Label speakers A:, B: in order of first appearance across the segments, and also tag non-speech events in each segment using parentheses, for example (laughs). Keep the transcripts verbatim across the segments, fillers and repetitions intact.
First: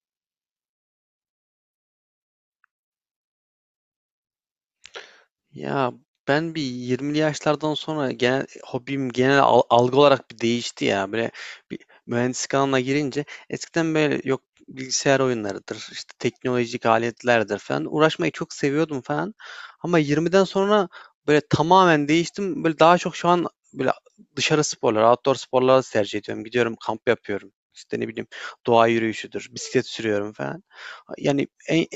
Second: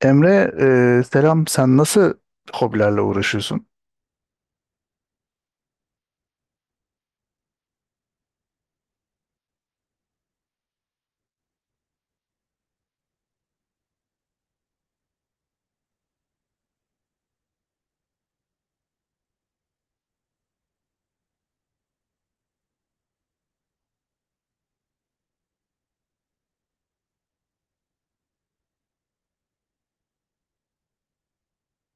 A: Emre, e, selam. Sen nasıl hobilerle uğraşıyorsun?
B: Ya ben bir yirmili yaşlardan sonra genel hobim genel al- algı olarak bir değişti ya. Böyle bir mühendislik alanına girince eskiden böyle yok, bilgisayar oyunlarıdır, işte teknolojik aletlerdir falan, uğraşmayı çok seviyordum falan. Ama yirmiden sonra böyle tamamen değiştim. Böyle daha çok şu an böyle dışarı sporları, outdoor sporları tercih ediyorum. Gidiyorum, kamp yapıyorum. İşte ne bileyim, doğa yürüyüşüdür, bisiklet sürüyorum falan. Yani en,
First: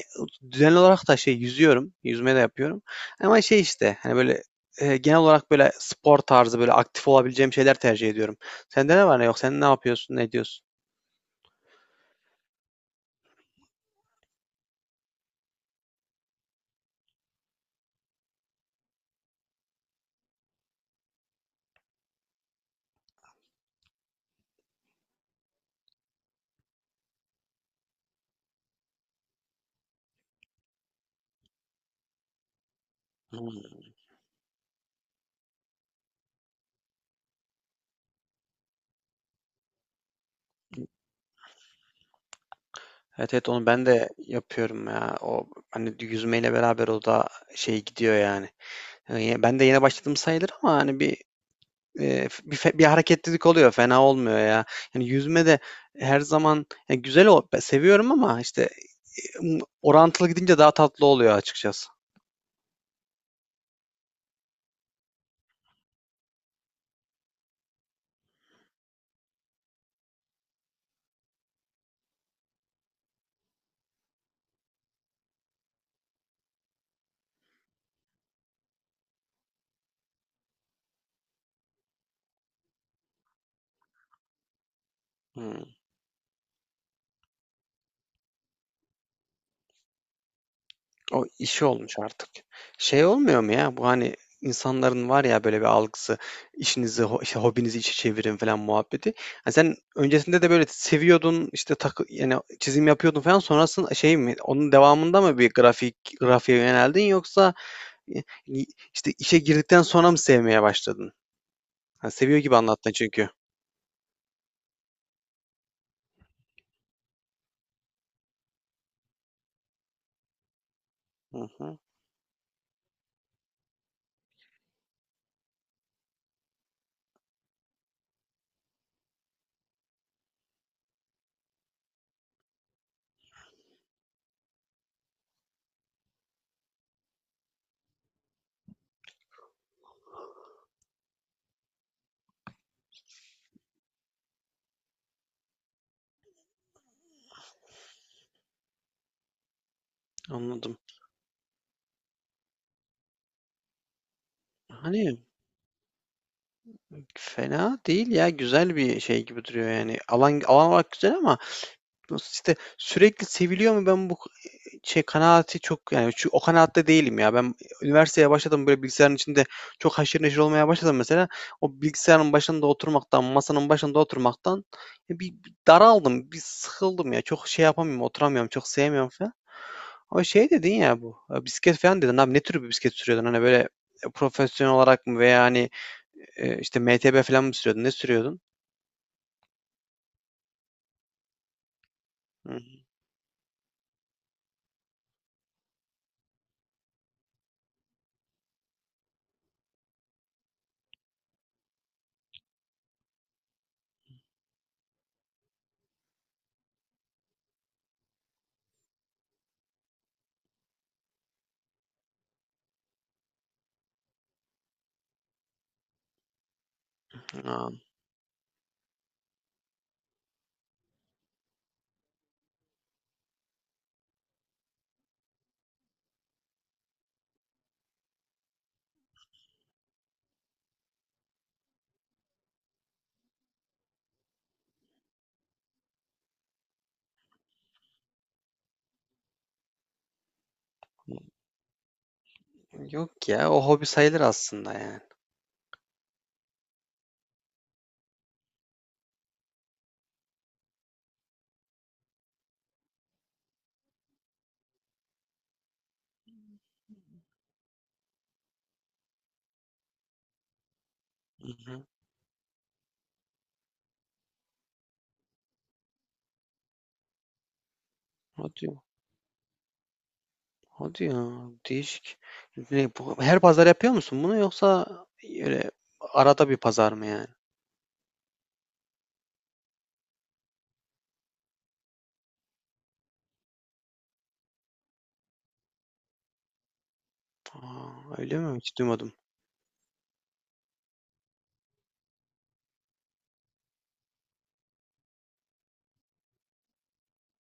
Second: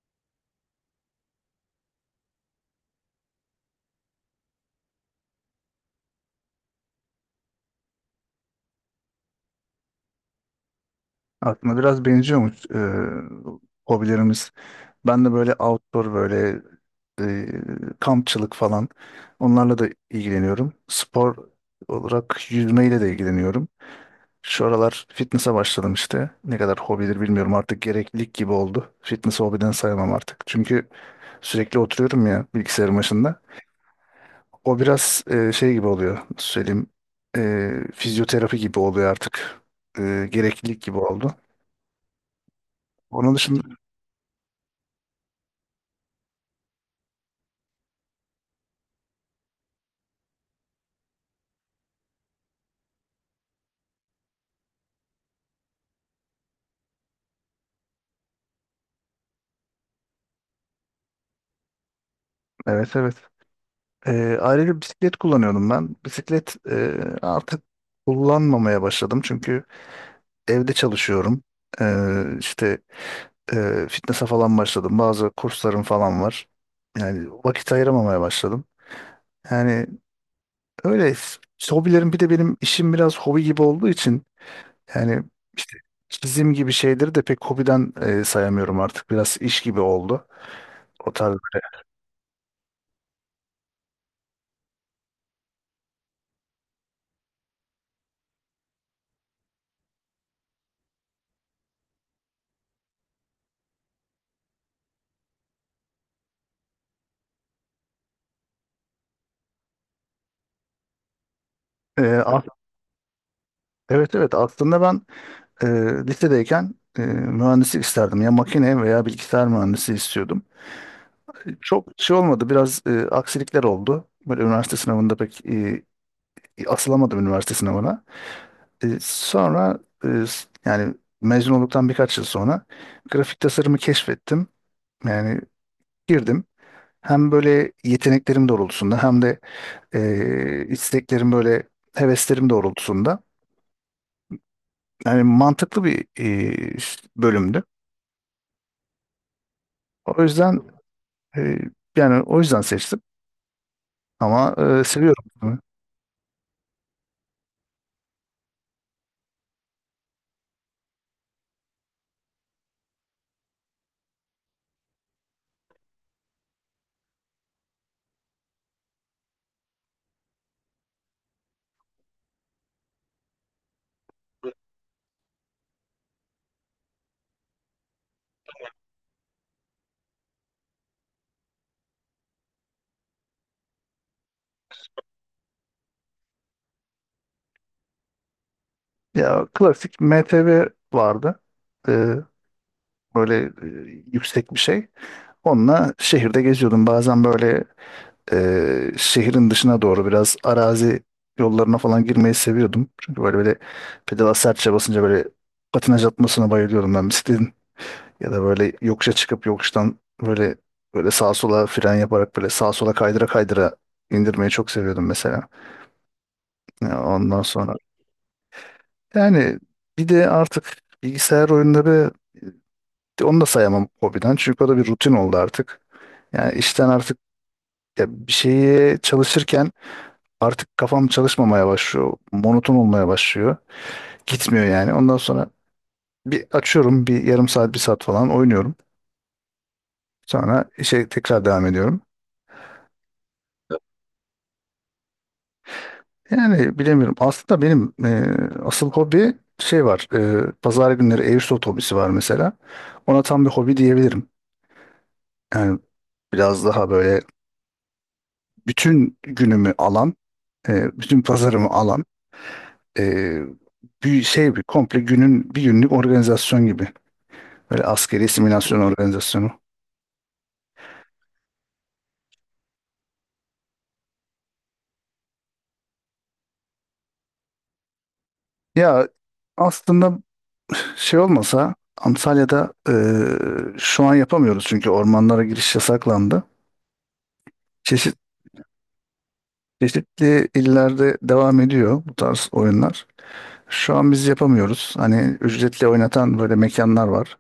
B: düzenli olarak da şey yüzüyorum, yüzme de yapıyorum. Ama şey işte, hani, böyle, eee, genel olarak, böyle, spor tarzı, böyle, aktif olabileceğim şeyler tercih ediyorum. Sende ne var ne yok? Sen ne yapıyorsun, ne ediyorsun?
A: Aklına biraz benziyormuş e, hobilerimiz. Ben de böyle outdoor böyle e, kampçılık falan. Onlarla da ilgileniyorum. Spor olarak yüzmeyle de ilgileniyorum. Şu aralar fitness'a başladım işte. Ne kadar hobidir bilmiyorum, artık gereklilik gibi oldu. Fitness hobiden sayamam artık. Çünkü sürekli oturuyorum ya bilgisayarın başında.
B: Hımm.
A: O biraz e, şey gibi oluyor. Nasıl söyleyeyim? E, fizyoterapi gibi oluyor artık. E, gereklilik gibi oldu. Onun
B: Evet, evet,
A: dışında
B: onu ben de yapıyorum ya. O, hani, yüzmeyle beraber o da şey gidiyor yani. Hani, ben de yeni başladım sayılır ama, hani, bir Eee, bir fe bir hareketlilik oluyor, fena olmuyor ya. Yani yüzme de her zaman ya güzel o be seviyorum ama işte, eee, ımm, orantılı gidince daha tatlı oluyor açıkçası.
A: evet, evet. E, ayrıca bisiklet kullanıyordum ben. Bisiklet e, artık kullanmamaya başladım. Çünkü evde çalışıyorum. E, işte e, fitness'a falan başladım. Bazı kurslarım falan var. Yani vakit ayıramamaya başladım. Yani öyle hobilerim, bir de benim işim biraz hobi gibi olduğu için. Yani
B: Hıı.
A: işte çizim gibi şeyleri de pek hobiden e, sayamıyorum artık. Biraz iş gibi oldu. O
B: O
A: tarz
B: işi
A: böyle.
B: olmuş artık. Şey olmuyor mu ya? Bu, hani, insanların var ya böyle bir algısı, işinizi, ho- işte hobinizi işe çevirin falan muhabbeti. Ha sen öncesinde de böyle seviyordun, işte takı yani çizim yapıyordun falan. Sonrasında şey mi? Onun devamında mı bir grafik grafiğe yöneldin yoksa e, işte işe girdikten sonra mı sevmeye başladın?
A: E,
B: Ha, seviyor
A: a-
B: gibi anlattın çünkü.
A: evet, evet, aslında ben e, lisedeyken e, mühendislik isterdim. Ya makine veya bilgisayar mühendisi istiyordum.
B: Hı
A: E,
B: hı.
A: Çok şey olmadı. Biraz e, aksilikler oldu. Böyle üniversite sınavında pek e, asılamadım üniversite sınavına. E, sonra e, s- yani mezun olduktan birkaç yıl sonra grafik tasarımı keşfettim. Yani girdim. Hem böyle yeteneklerim doğrultusunda hem de e, isteklerim böyle heveslerim doğrultusunda. Yani mantıklı bir e, bölümdü. O yüzden
B: Anladım.
A: e, yani o yüzden seçtim, ama e,
B: Hani
A: seviyorum bunu.
B: fena değil ya, güzel bir şey gibi duruyor yani. Alan alan olarak güzel ama nasıl işte sürekli seviliyor mu, ben bu şey kanaati çok, yani şu, o kanaatte değilim ya. Ben üniversiteye başladım, böyle bilgisayarın içinde çok haşır neşir olmaya başladım mesela. O bilgisayarın başında oturmaktan, masanın başında oturmaktan e, bir, bir daraldım, bir sıkıldım ya. Çok şey yapamıyorum, oturamıyorum, çok sevmiyorum falan. Ama şey dedin ya bu, eee, bisiklet falan dedin abi. Ne tür bir bisiklet sürüyordun? Hani böyle, eee, profesyonel olarak mı veya hani, eee, işte, M T B falan mı sürüyordun? Ne sürüyordun?
A: Ya klasik M T V vardı. E,
B: Hı
A: Böyle e, yüksek bir şey. Onunla şehirde geziyordum. Bazen böyle e, şehrin dışına doğru biraz arazi yollarına falan girmeyi seviyordum. Çünkü böyle böyle pedala sertçe basınca böyle patinaj atmasına bayılıyordum ben bisikletin. Ya da böyle yokuşa çıkıp yokuştan böyle böyle sağa sola fren yaparak böyle sağa sola kaydıra kaydıra indirmeyi çok seviyordum mesela. Ya ondan
B: hı.
A: sonra yani bir de artık bilgisayar oyunları onu da sayamam hobiden, çünkü o da bir rutin oldu artık. Yani işten artık ya bir şeye çalışırken artık kafam çalışmamaya başlıyor. Monoton olmaya başlıyor. Gitmiyor yani. Ondan sonra bir açıyorum, bir yarım saat bir saat falan oynuyorum. Sonra işe tekrar devam ediyorum.
B: Yok ya, o hobi sayılır aslında yani.
A: Yani bilemiyorum. Aslında benim e, asıl hobi şey var. E, pazar günleri Airsoft hobisi var mesela. Ona tam bir hobi diyebilirim. Yani biraz daha böyle bütün günümü alan, e, bütün
B: Hı
A: pazarımı
B: hı.
A: alan, e, bir şey, bir komple günün bir günlük organizasyon gibi. Böyle askeri
B: Hadi
A: simülasyon
B: ya,
A: organizasyonu.
B: hadi ya, değişik. Ne bu, her pazar yapıyor musun bunu yoksa, e, öyle arada bir pazar mı yani?
A: Ya aslında şey olmasa Antalya'da e, şu an yapamıyoruz, çünkü ormanlara giriş yasaklandı.
B: A!
A: Çeşitli
B: Öyle mi? Hiç duymadım.
A: Çeşitli illerde devam ediyor bu tarz oyunlar. Şu an biz yapamıyoruz. Hani ücretli oynatan böyle mekanlar var.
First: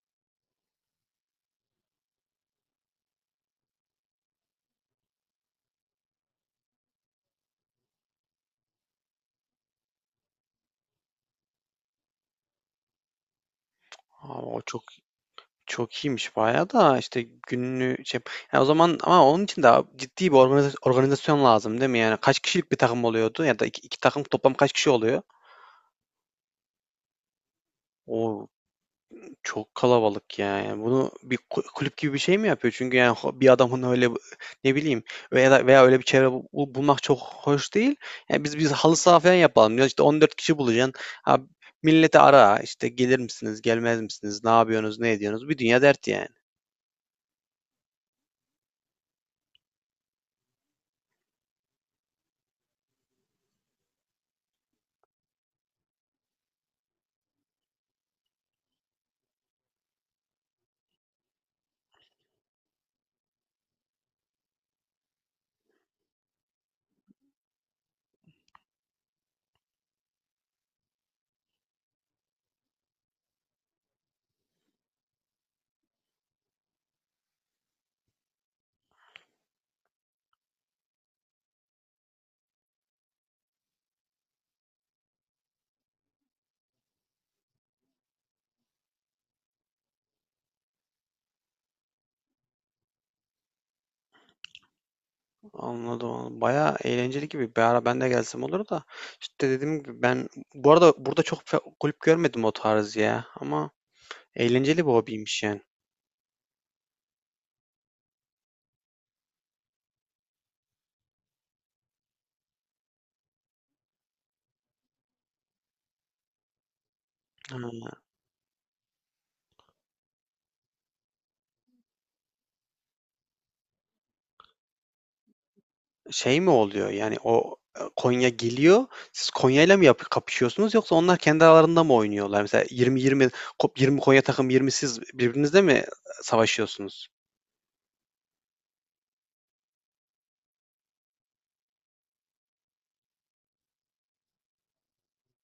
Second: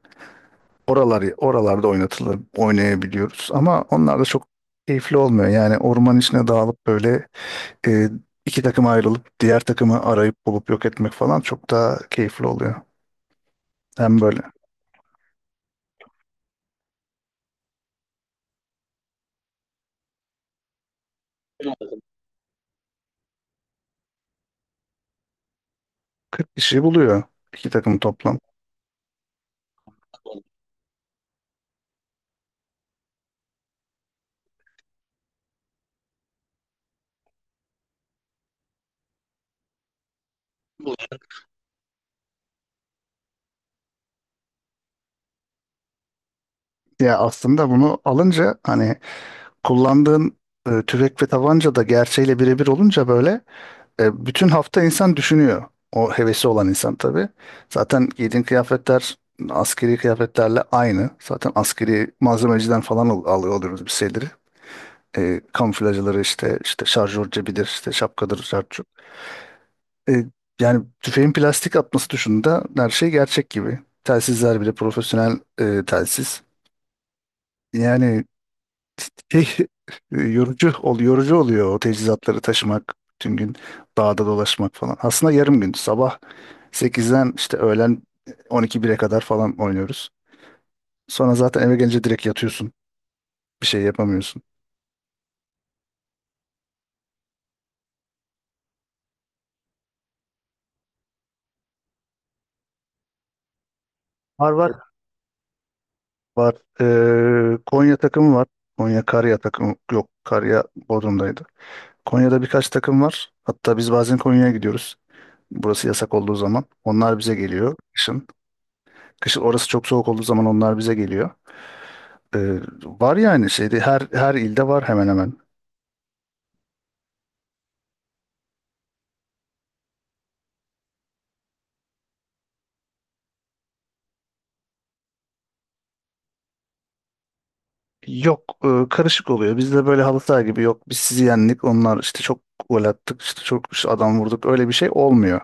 A: Oralar, oralarda oynatılır, oynayabiliyoruz. Ama onlar da çok keyifli olmuyor. Yani orman içine dağılıp böyle e, iki takıma ayrılıp diğer takımı arayıp bulup yok etmek falan çok daha keyifli oluyor. Hem böyle
B: A! O çok Çok iyiymiş bayağı da, işte gününü şey. Ya o zaman ama onun için de ciddi bir organiza- organizasyon lazım değil mi? Yani kaç kişilik bir takım oluyordu ya da iki, iki takım toplam kaç kişi oluyor?
A: kırk kişi buluyor, iki takım toplam.
B: O çok kalabalık ya. Yani bunu bir ku- kulüp gibi bir şey mi yapıyor? Çünkü yani ho- bir adamın öyle, ne bileyim, veya da- veya öyle bir çevre bu- bu- bulmak çok hoş değil. Yani biz biz halı saha falan yapalım diyor. İşte on dört kişi bulacaksın. Ha, milleti ara işte, gelir misiniz, gelmez misiniz, ne yapıyorsunuz, ne ediyorsunuz? Bir dünya dert yani.
A: Ya aslında bunu alınca hani kullandığın e, tüfek ve tabanca da gerçeğiyle birebir olunca böyle. E, bütün hafta insan düşünüyor. O hevesi olan insan tabii. Zaten giydiğin kıyafetler askeri kıyafetlerle aynı. Zaten askeri malzemeciden falan al- alıyor oluyoruz bir şeyleri. E, kamuflajları işte işte şarjör cebidir, işte şapkadır, şarjör. E, Yani tüfeğin plastik atması dışında her şey gerçek gibi. Telsizler bile profesyonel e, telsiz. Yani şey, (laughs) yorucu ol, yorucu oluyor o teçhizatları taşımak, bütün gün dağda dolaşmak falan. Aslında yarım gün. Sabah sekizden işte öğlen e, on iki bire kadar falan oynuyoruz. Sonra zaten eve gelince direkt yatıyorsun. Bir şey yapamıyorsun.
B: Anladım, anladım. Bayağı eğlenceli gibi. Bir ara ben de gelsem olur da. İşte dediğim gibi, ben bu arada burada çok fe- kulüp görmedim o tarz ya. Ama
A: Var, var.
B: eğlenceli bir hobiymiş yani.
A: Var. Ee, Konya takımı var. Konya Karya takımı yok. Karya Bodrum'daydı. Konya'da birkaç takım var. Hatta biz bazen Konya'ya gidiyoruz. Burası yasak olduğu zaman. Onlar bize
B: Ha,
A: geliyor kışın. Kışın orası çok soğuk olduğu zaman onlar bize geliyor. Ee, var yani şeyde her her ilde var hemen hemen.
B: şey mi oluyor yani o, e, Konya geliyor. Siz Konya'yla mı yap kapışıyorsunuz yoksa onlar kendi aralarında mı oynuyorlar? Mesela yirmi yirmi, kop- yirmi Konya takım, yirmi siz, birbirinizle mi savaşıyorsunuz?
A: Yok, e, karışık oluyor. Bizde böyle halı saha gibi yok. Biz sizi yendik. Onlar işte çok gol attık. İşte çok işte adam vurduk. Öyle bir şey olmuyor.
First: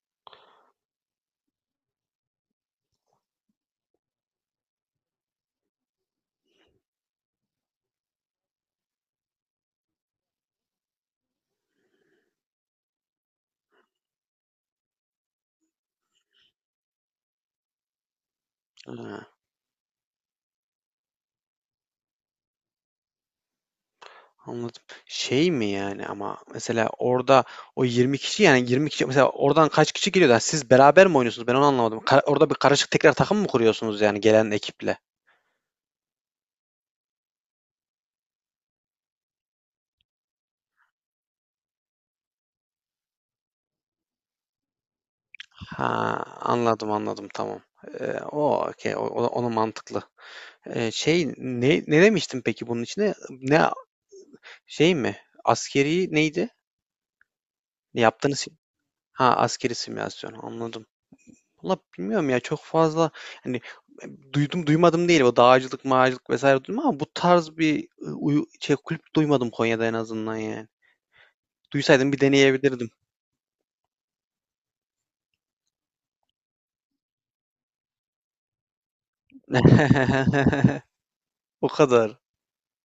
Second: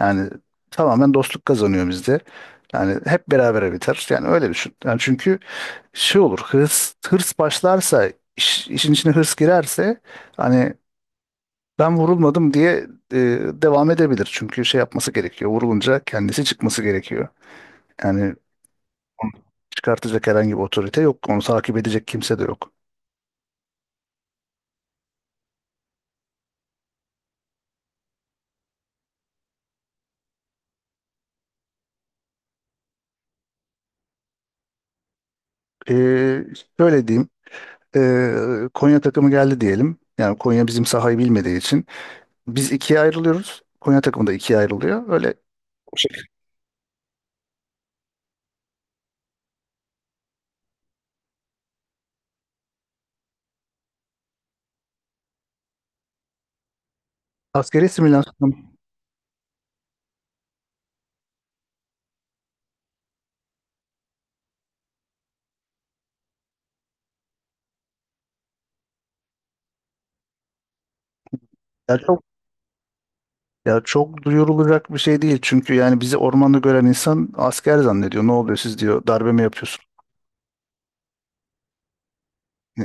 A: Yani tamamen dostluk kazanıyor bizde. Yani hep berabere biter. Yani öyle düşün. Yani çünkü şey olur. Hırs hırs başlarsa iş- işin içine hırs girerse hani ben vurulmadım diye e, devam edebilir. Çünkü şey yapması gerekiyor. Vurulunca kendisi çıkması gerekiyor. Yani
B: Ha.
A: çıkartacak herhangi bir otorite yok. Onu takip edecek kimse de yok.
B: Anladım. Şey mi yani, ama mesela orada o yirmi kişi yani yirmi kişi, mesela oradan kaç kişi geliyor da siz beraber mi oynuyorsunuz? Ben onu anlamadım. Ka- orada bir karışık tekrar takım mı kuruyorsunuz yani gelen ekiple?
A: Ee, Şöyle diyeyim. Ee, Konya takımı geldi diyelim. Yani Konya bizim sahayı bilmediği için. Biz ikiye ayrılıyoruz. Konya takımı da ikiye ayrılıyor. Öyle
B: Ha, anladım, anladım, tamam. Ee, o okey, o, o- onu mantıklı. Ee, şey ne ne demiştim peki bunun içine? Ne, şey mi? Askeri neydi?
A: askeri
B: Ne yaptığınız?
A: simülasyon.
B: Ha, askeri simülasyon, anladım. Valla bilmiyorum ya, çok fazla hani, e, duydum duymadım değil, o dağcılık mağacılık vesaire duydum ama bu tarz bir e, uyu, şey kulüp duymadım Konya'da, en azından yani.
A: Ya
B: Duysaydım bir
A: çok,
B: deneyebilirdim.
A: ya çok duyurulacak bir şey değil. Çünkü yani bizi ormanda gören insan asker zannediyor. Ne oluyor siz diyor. Darbe mi yapıyorsun?
B: (laughs) O kadar.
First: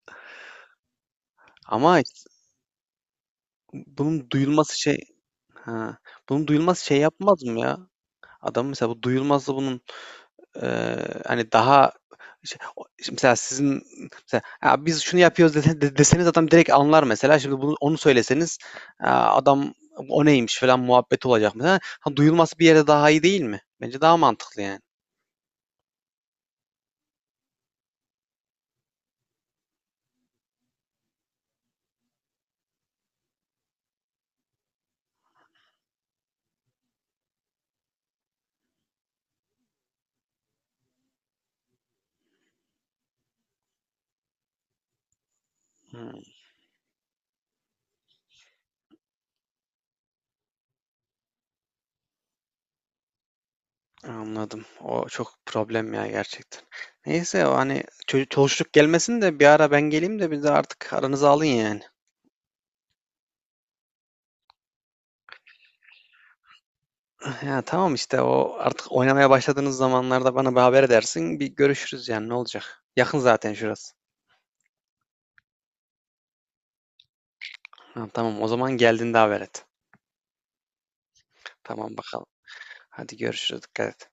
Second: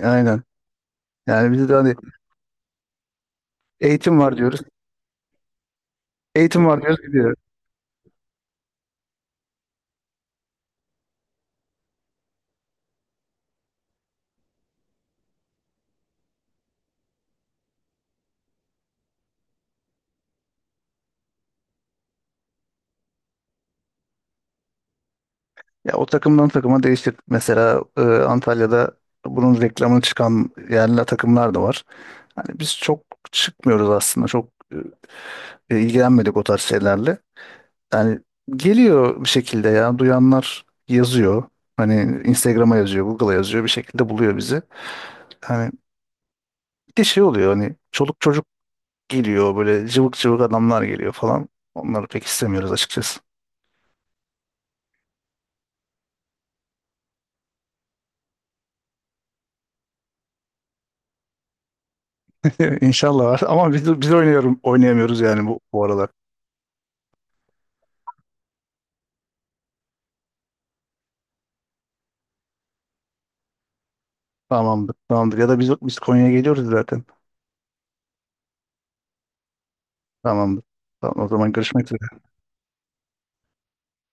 A: Aynen. Yani bizi de hani
B: Ama işte
A: eğitim
B: bunun
A: var diyoruz.
B: duyulması şey ha, bunun
A: Eğitim var
B: duyulması şey
A: diyoruz.
B: yapmaz mı ya? Adam mesela bu duyulması bunun Eee, hani, daha işte o işte mesela sizin mesela, "Ya, biz şunu yapıyoruz." dese de deseniz adam direkt anlar mesela. Şimdi bunu onu söyleseniz, aaa, adam "O neymiş?" falan muhabbet olacak mesela. Ha, duyulması bir yere daha iyi değil mi? Bence daha mantıklı yani.
A: Ya o takımdan takıma değişir. Mesela e, Antalya'da bunun reklamını çıkan yerli takımlar da var. Hani biz çok çıkmıyoruz aslında. Çok e, ilgilenmedik o tarz şeylerle. Yani geliyor bir şekilde, ya duyanlar yazıyor. Hani Instagram'a yazıyor, Google'a yazıyor, bir şekilde buluyor bizi. Hani
B: Hımm,
A: de şey oluyor hani çoluk çocuk geliyor, böyle cıvık cıvık adamlar geliyor falan. Onları pek istemiyoruz açıkçası.
B: anladım. O çok problem ya gerçekten. Neyse o, hani, ço çoluşluk gelmesin de bir ara ben geleyim de bir de artık aranıza alın yani.
A: (laughs) İnşallah var ama biz, biz oynuyorum, oynayamıyoruz yani bu, bu aralar.
B: Ya, tamam işte, o artık oynamaya başladığınız zamanlarda bana bir haber edersin, bir görüşürüz yani, ne olacak? Yakın zaten şurası.
A: Tamamdır, tamamdır. Ya da biz, biz Konya'ya geliyoruz zaten.
B: Ha, tamam, o zaman geldiğinde haber et.
A: Tamamdır. Tamam, o zaman görüşmek
B: Tamam
A: üzere.
B: bakalım. Hadi görüşürüz. Dikkat et.